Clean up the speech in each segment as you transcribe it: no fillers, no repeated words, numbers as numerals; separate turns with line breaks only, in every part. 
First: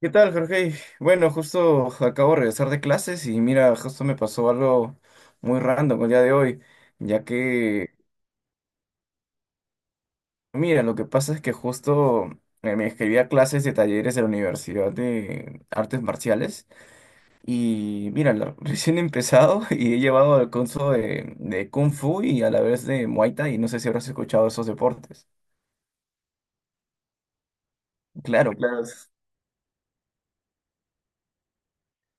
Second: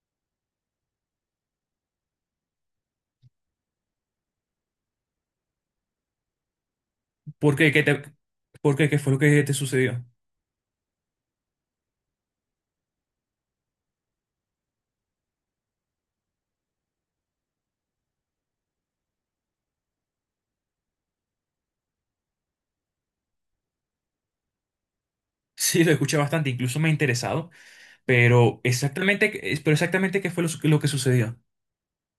¿Qué tal, Jorge? Bueno, justo acabo de regresar de clases y mira, justo me pasó algo muy random el día de hoy, ya
¿Por qué?
que,
¿Qué fue lo que te sucedió?
mira, lo que pasa es que justo me inscribí a clases de talleres de la Universidad de Artes Marciales y mira, recién he empezado y he llevado al curso de Kung Fu y a la vez de Muay Thai y no sé si habrás escuchado esos deportes.
Sí, lo escuché bastante, incluso me ha interesado,
Claro,
pero
claro.
pero exactamente qué fue lo que sucedió.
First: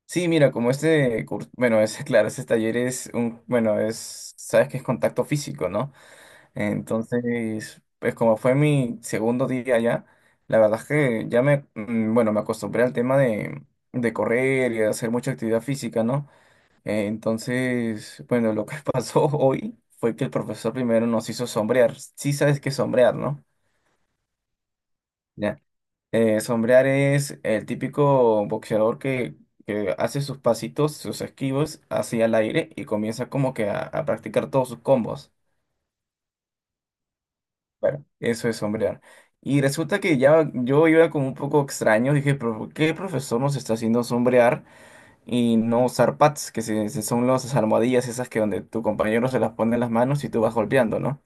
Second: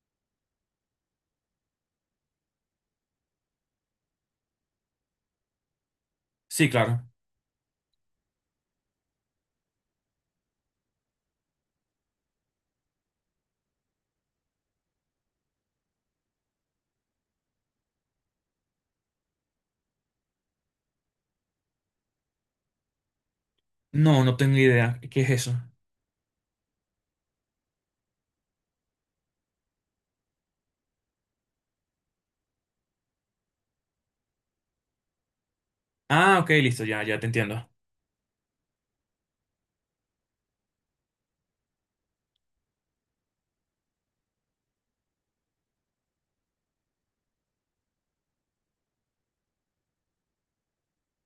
Sí, mira, como este curso, bueno, es claro, ese taller es un, bueno, es, sabes que es contacto físico, ¿no?
Sí, claro.
Entonces, pues como fue mi segundo día allá, la verdad es que ya me, bueno, me acostumbré al tema de correr y de hacer mucha actividad física, ¿no? Entonces, bueno, lo que pasó hoy fue que el profesor primero nos hizo sombrear. Sí sabes qué es sombrear, ¿no?
No, no tengo idea. ¿Qué es eso?
Ya. Sombrear es el típico boxeador que hace sus pasitos, sus esquivos hacia el aire y comienza como que a practicar todos sus combos.
Ah, ok, listo, ya, ya te entiendo.
Claro, eso es sombrear. Y resulta que ya yo iba como un poco extraño, dije, pero ¿por ¿qué el profesor nos está haciendo sombrear y no usar pads, que son las almohadillas esas que donde tu compañero se las pone en las manos y tú vas golpeando, ¿no?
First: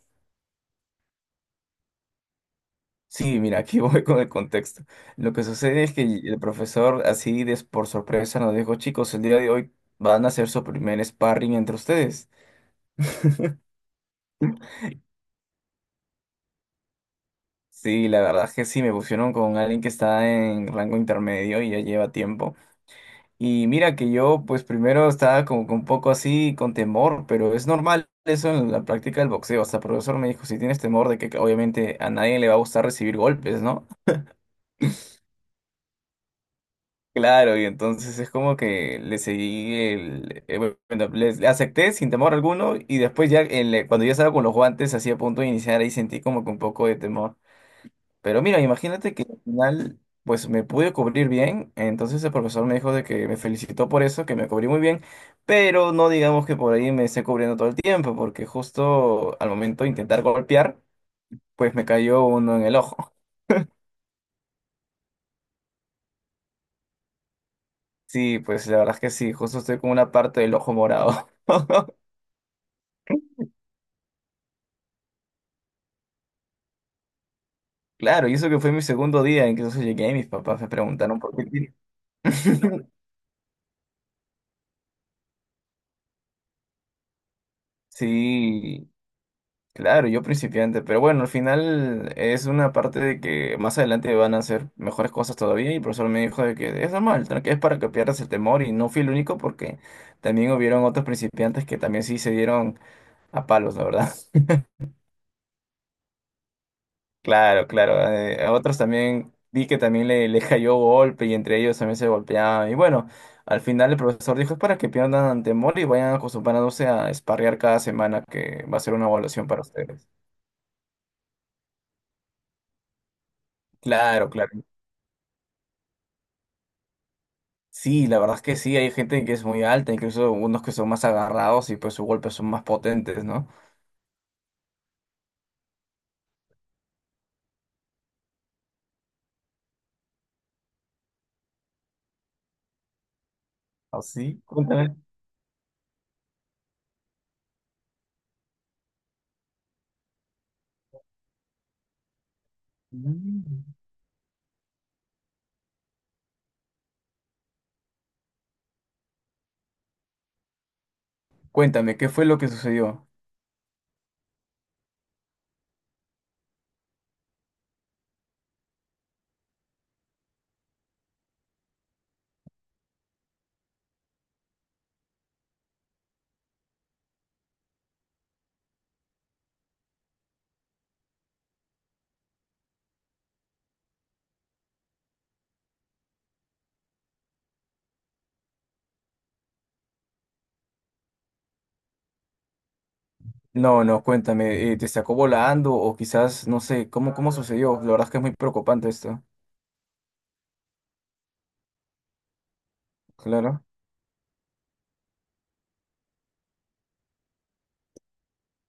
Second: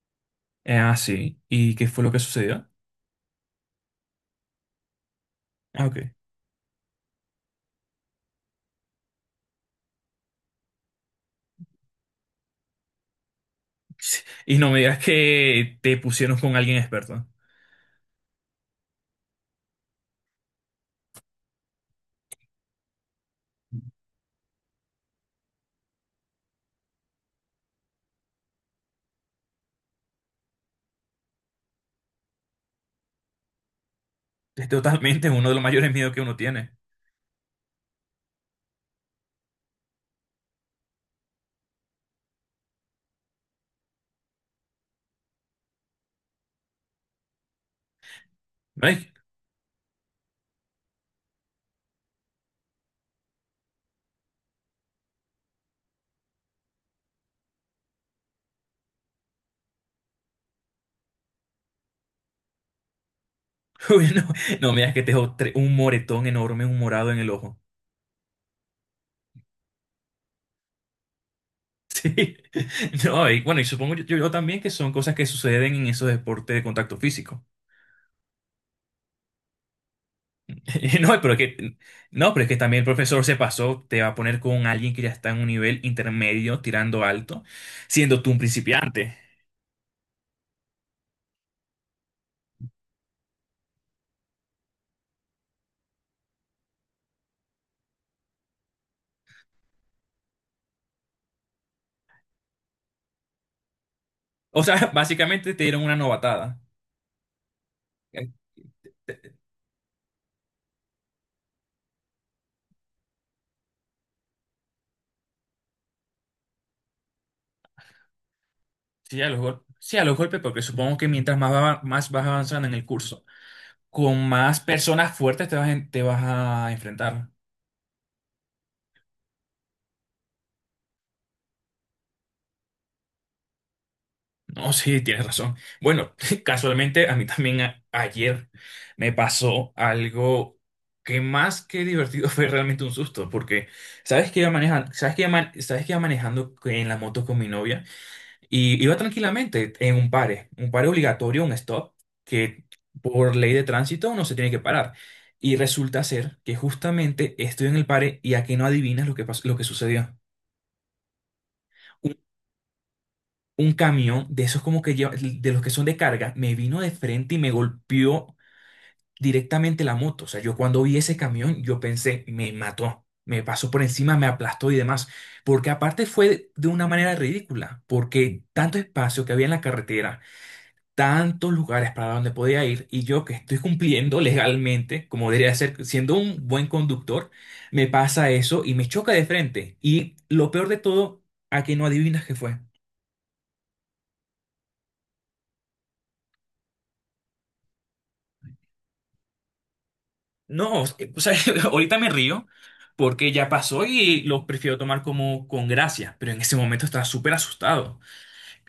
Sí. ¿Y qué fue lo que sucedió?
Sí, mira, aquí voy con el contexto. Lo que sucede
Ah,
es
ok.
que el profesor así de, por sorpresa nos dijo, chicos, el día de hoy van a hacer su primer sparring entre ustedes.
Sí. Y no me digas que te pusieron con alguien experto.
Sí, la verdad es que sí, me pusieron con alguien que está en rango intermedio y ya lleva tiempo. Y mira que yo, pues primero estaba como que un poco así con temor, pero es normal eso en la práctica del boxeo. Hasta el profesor me dijo, si tienes temor de que obviamente a nadie le va a gustar recibir golpes, ¿no?
Es totalmente uno de los mayores miedos que uno tiene.
Claro, y entonces es como que le seguí el, bueno, le acepté sin temor alguno y después ya cuando ya estaba con los guantes así a punto de iniciar ahí sentí como que un poco de temor. Pero mira,
Ay,
imagínate que al final, pues me pude cubrir bien. Entonces el profesor me dijo de que me felicitó por eso, que me cubrí muy bien. Pero no digamos que por ahí me esté cubriendo todo el tiempo, porque justo al momento de intentar golpear, pues me cayó uno en el ojo.
uy, no, no me digas que un moretón enorme, un morado en el ojo.
Sí, pues la verdad es que sí, justo estoy con una parte del ojo morado.
Sí. No, y bueno, y supongo yo, también que son cosas que suceden en esos deportes de contacto físico.
Claro, y eso que fue mi segundo día, incluso llegué y mis papás me
No,
preguntaron
pero
por
es
qué.
que, no, pero es que también el profesor se pasó, te va a poner con alguien que ya está en un nivel intermedio, tirando alto, siendo tú un
Sí,
principiante.
claro, yo principiante, pero bueno, al final es una parte de que más adelante van a hacer mejores cosas todavía y el profesor me dijo de que es normal, que es para que pierdas el temor y no fui el único porque también hubieron otros principiantes que también sí se dieron a palos, la verdad.
O sea, básicamente te dieron una novatada.
Claro, claro,
Este,
a otros también vi que también le cayó golpe y entre ellos también se golpeaban y bueno, al final el profesor dijo es para que pierdan temor y vayan acostumbrándose a sparrear cada semana que va a ser una
sí, a los
evaluación para
golpes. Sí, a
ustedes.
los golpes, porque supongo que más vas avanzando en el curso, con
Claro,
más
claro.
personas fuertes te vas a enfrentar.
Sí, la verdad es que sí, hay gente que es muy alta, incluso unos que son más agarrados y pues sus golpes son más potentes, ¿no?
No, sí, tienes razón. Bueno, casualmente a mí también ayer me pasó algo que más que divertido fue realmente un susto, porque sabes que
¿Así?
iba manejando,
Cuéntame.
sabes que iba manejando en la moto con mi novia y iba tranquilamente en un pare obligatorio, un stop, que por ley
Mm.
de tránsito no se tiene que parar. Y resulta ser que justamente estoy en el pare y a que no adivinas lo que sucedió.
Cuéntame, ¿qué fue lo que sucedió?
Un camión de esos como que lleva, de los que son de carga, me vino de frente y me golpeó directamente la moto. O sea, yo cuando vi ese camión, yo pensé, me mató, me pasó por encima, me aplastó y demás. Porque aparte fue de una manera ridícula, porque tanto espacio que había en la carretera, tantos lugares para donde podía ir, y yo que estoy cumpliendo legalmente, como debería ser, siendo un buen conductor, me pasa eso y me choca de frente. Y lo peor de todo, a que no adivinas qué fue.
No, no, cuéntame, ¿te sacó volando o quizás, no sé, cómo, cómo sucedió? La verdad es que es muy preocupante esto.
No, o sea, ahorita me río porque ya
Claro.
pasó y lo prefiero tomar como con gracia, pero en ese momento estaba súper asustado.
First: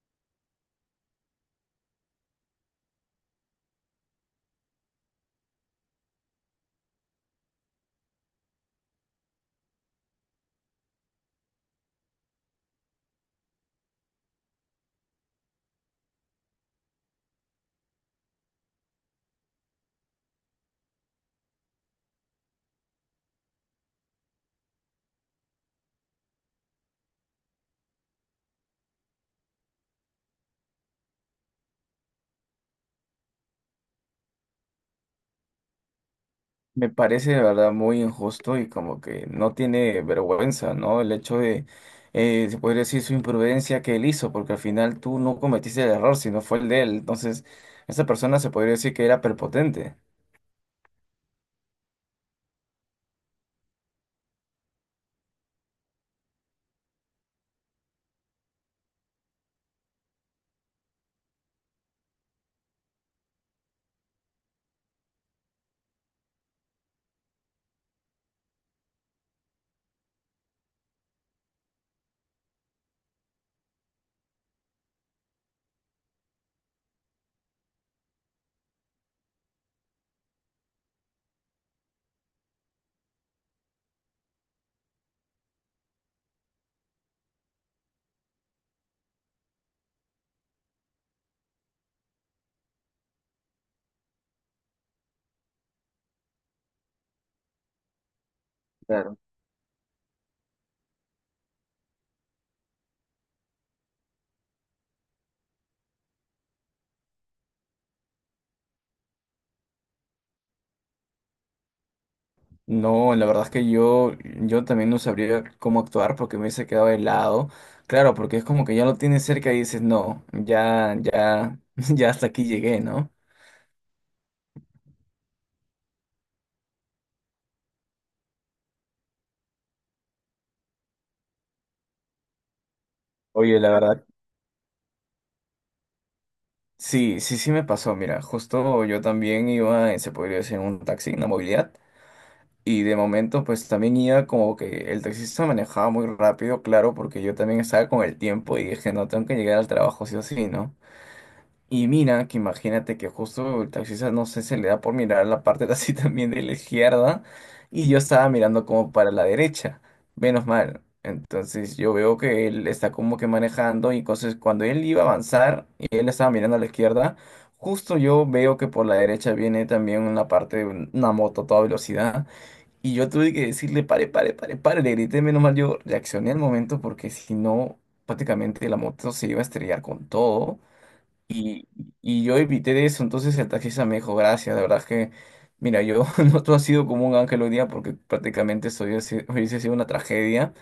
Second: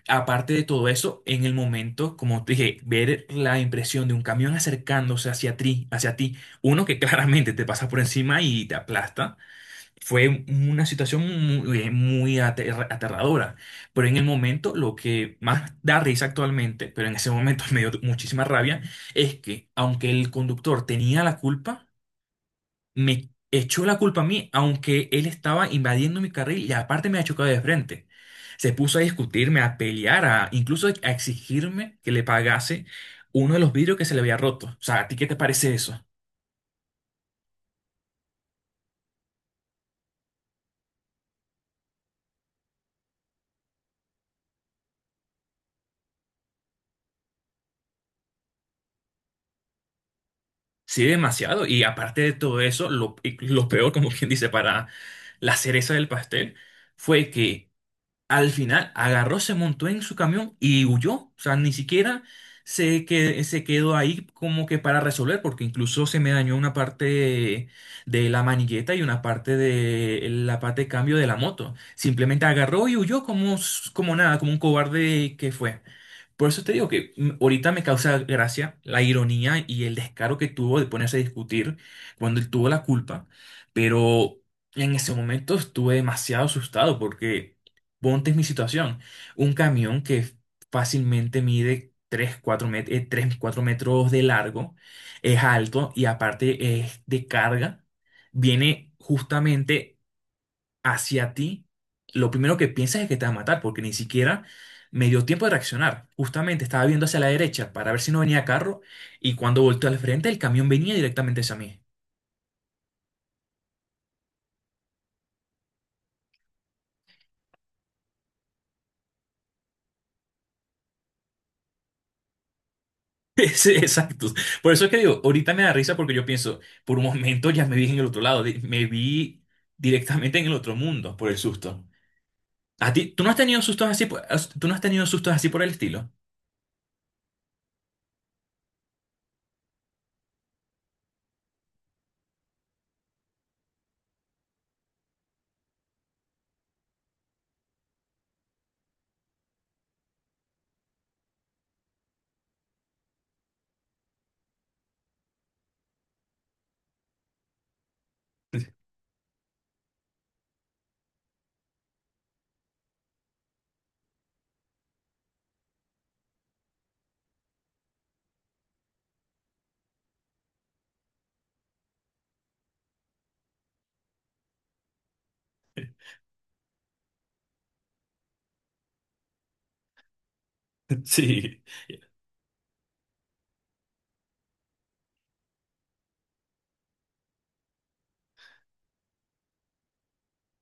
Aparte de todo eso, en el momento, como te dije, ver la impresión de un camión acercándose hacia ti, uno que claramente te pasa por encima y te aplasta, fue una situación muy, muy aterradora. Pero en el momento, lo que más da risa actualmente, pero en ese momento me dio muchísima rabia, es que aunque el conductor tenía la culpa, me echó la culpa a mí, aunque él estaba invadiendo mi carril y aparte me ha chocado de frente. Se puso a discutirme, a pelear, a incluso a exigirme que le pagase uno de los vidrios que se le había roto. O sea, ¿a ti qué te parece eso?
Me parece de verdad muy injusto y como que no tiene vergüenza, ¿no? El hecho de, se podría decir, su imprudencia que él hizo, porque al final tú no cometiste el error, sino fue el de él. Entonces, esa persona se podría decir que era prepotente.
Sí, demasiado. Y aparte de todo eso, y lo peor, como quien dice, para la cereza del pastel, fue que al final agarró, se montó en su camión y huyó. O sea, ni siquiera se quedó ahí como que para resolver, porque incluso se me dañó una parte de la manigueta y una parte de la parte de cambio de la moto. Simplemente agarró y huyó como, como nada, como un cobarde que fue. Por eso te digo que ahorita me causa gracia la ironía y el descaro que tuvo de ponerse a discutir cuando él tuvo la culpa. Pero en ese momento estuve demasiado asustado porque... Ponte en mi situación. Un camión que fácilmente mide 3, 4 metros de largo, es alto y aparte es de carga, viene
Claro.
justamente hacia ti. Lo primero que piensas es que te va a matar porque ni siquiera me dio tiempo de reaccionar. Justamente estaba viendo hacia la derecha para ver si no venía carro y cuando volteó al frente el camión venía directamente hacia mí.
No, la verdad es que yo también no sabría cómo actuar porque me hubiese quedado helado. Claro, porque es como que ya lo tienes cerca y dices, no, ya, ya, ya hasta aquí llegué, ¿no?
Sí, exacto. Por eso es que digo, ahorita me da risa porque yo pienso, por un momento ya me vi en el otro lado, me vi directamente en el otro mundo por el susto. ¿A ti, tú no has
Oye,
tenido
la
sustos
verdad
así, por- as- ¿Tú no has tenido sustos así por el estilo?
sí, sí, sí me pasó. Mira, justo yo también iba, se podría decir, en un taxi, en la movilidad. Y de momento, pues también iba como que el taxista manejaba muy rápido, claro, porque yo también estaba con el tiempo y dije, no, tengo que llegar al trabajo sí o sí, ¿no? Y mira, que imagínate que justo el taxista, no sé, se le da por mirar la parte de así también de la izquierda y yo estaba mirando como para la derecha, menos mal. Entonces yo veo que él está como que manejando y entonces cuando él iba a avanzar y él estaba mirando a la izquierda, justo yo veo que por la derecha viene también una parte de una moto a toda velocidad y yo tuve que decirle, pare, pare, pare, pare, le grité, menos mal yo reaccioné al momento porque si no, prácticamente la moto se iba a estrellar con todo.
Sí,
Y, y yo evité de eso, entonces el taxista me dijo, gracias, de verdad es que, mira, yo no, tú has sido como un ángel hoy día porque prácticamente esto hubiese sido una tragedia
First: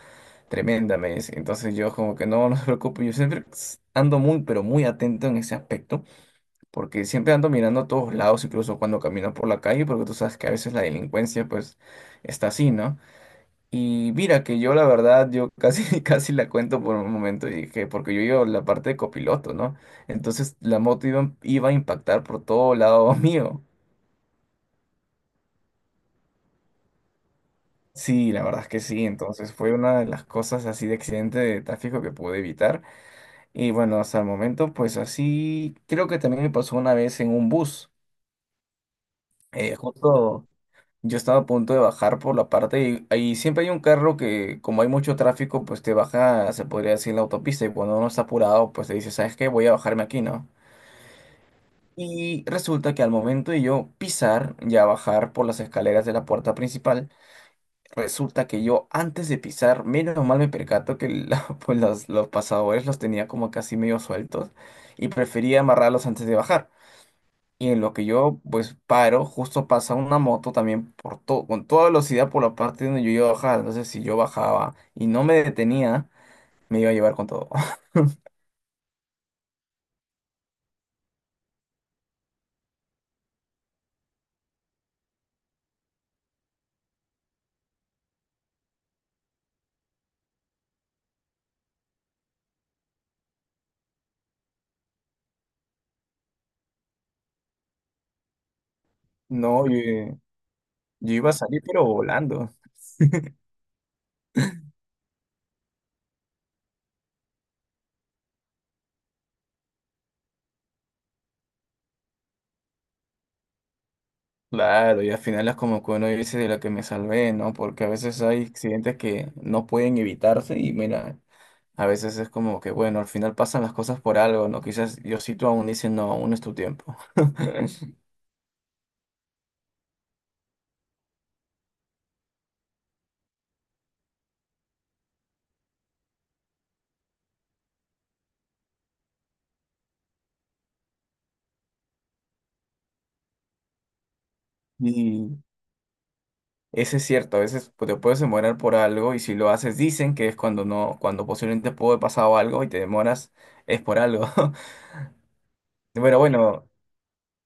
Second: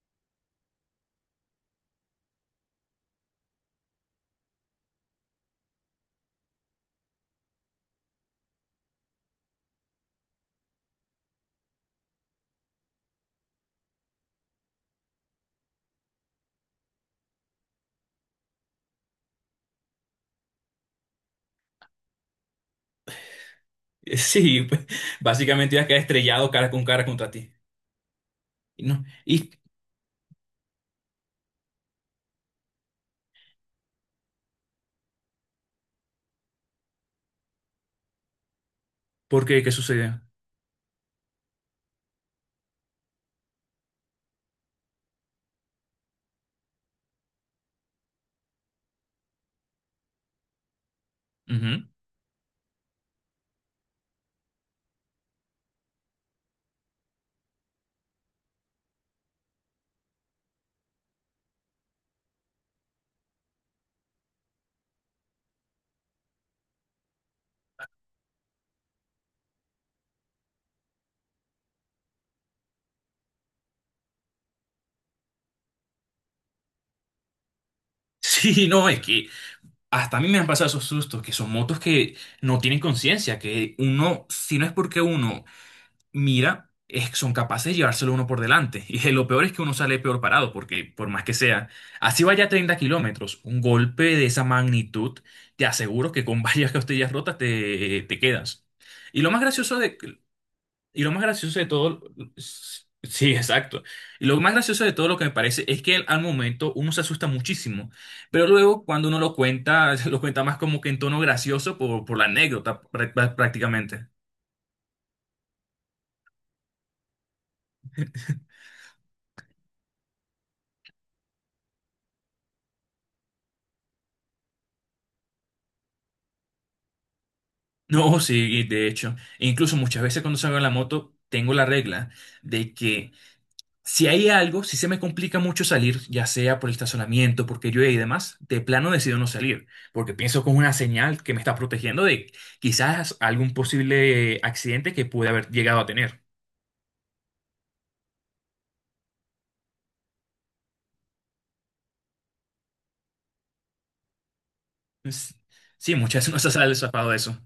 tremenda, me dice. Entonces yo como que no, no se preocupe, yo siempre ando muy, pero muy atento en ese aspecto, porque siempre ando mirando a todos lados, incluso cuando camino por la calle, porque tú sabes que a veces la delincuencia pues está así, ¿no? Y mira que yo la verdad, yo casi, casi la cuento por un momento y dije, porque yo iba en la parte de copiloto, ¿no? Entonces la moto iba, iba a impactar por todo lado mío.
sí, pues, básicamente ya quedé estrellado cara con cara contra ti.
Sí, la verdad es que
Y no,
sí.
¿y
Entonces fue una de las cosas así de accidente de tráfico que pude evitar. Y bueno, hasta el momento, pues así, creo que también me pasó una vez en un bus.
por qué? ¿Qué sucedió?
Justo. Yo estaba a punto de bajar por la parte y ahí siempre hay un carro que, como hay mucho tráfico, pues te baja, se podría decir, la autopista y cuando uno está apurado, pues te dice, ¿sabes qué? Voy a bajarme aquí, ¿no?
Ujú.
Y resulta que al momento de yo pisar, ya bajar por las escaleras de la puerta principal, resulta que yo antes de pisar, menos mal me percato que pues los pasadores los tenía como casi medio sueltos y prefería amarrarlos antes de bajar. Y en lo que yo pues paro, justo pasa una moto también por todo, con toda velocidad por la parte donde yo iba a bajar. Entonces si yo bajaba y no me detenía, me iba a llevar con todo.
Sí, no, es que hasta a mí me han pasado esos sustos, que son motos que no tienen conciencia, que uno, si no es porque uno mira, es son capaces de llevárselo uno por delante. Y lo peor es que uno sale peor parado, porque por más que sea, así vaya a 30 kilómetros, un golpe de esa magnitud, te aseguro que con varias costillas rotas te quedas. Y lo más
No,
gracioso de,
yo,
y lo
yo
más
iba a
gracioso
salir
de
pero
todo,
volando.
sí, exacto. Y lo más gracioso de todo lo que me parece es que al momento uno se asusta muchísimo, pero luego cuando uno lo cuenta, lo cuenta más como que en tono gracioso por la anécdota prácticamente.
Claro, y al final es como que uno dice de la que me salvé, ¿no? Porque a veces hay accidentes que no pueden evitarse y mira, a veces es como que bueno, al final pasan las cosas por algo, ¿no? Quizás Diosito aún dice, no, aún es tu tiempo.
No, sí, de hecho, e incluso muchas veces cuando salgo en la moto, tengo la regla de que si hay algo, si se me complica mucho salir, ya sea por el estacionamiento, porque llueve y demás, de plano decido no salir, porque pienso como una señal que me está protegiendo de quizás algún posible accidente que pude
Y
haber llegado a tener.
eso es cierto, a veces te puedes demorar por algo y si lo haces dicen que es cuando no, cuando posiblemente pudo haber pasado algo y te demoras, es por algo.
Es- sí,
Bueno,
muchas veces no se
bueno,
sale zafado de eso.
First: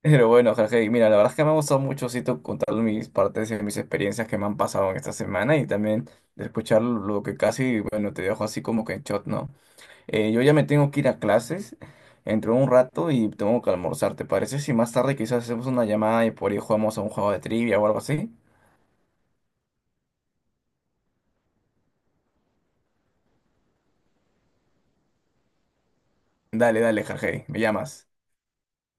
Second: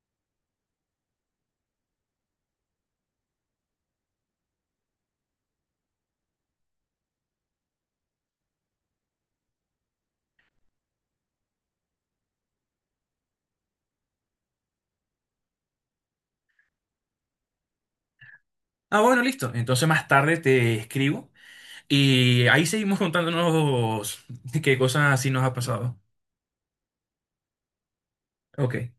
pero bueno, Jorge, y mira, la verdad es que me ha gustado mucho sí, contar mis partes y mis experiencias que me han pasado en esta semana y también de escuchar lo que casi, bueno, te dejo así como que en shot, ¿no? Yo ya me tengo que ir a clases, entro un rato y tengo que almorzar, ¿te parece? Si más tarde quizás hacemos una llamada y por ahí jugamos a un juego de trivia o algo así.
Ah, bueno, listo. Entonces más tarde te escribo y ahí seguimos contándonos qué cosas así nos ha pasado.
Dale, dale, Jorge, me llamas.
Ok.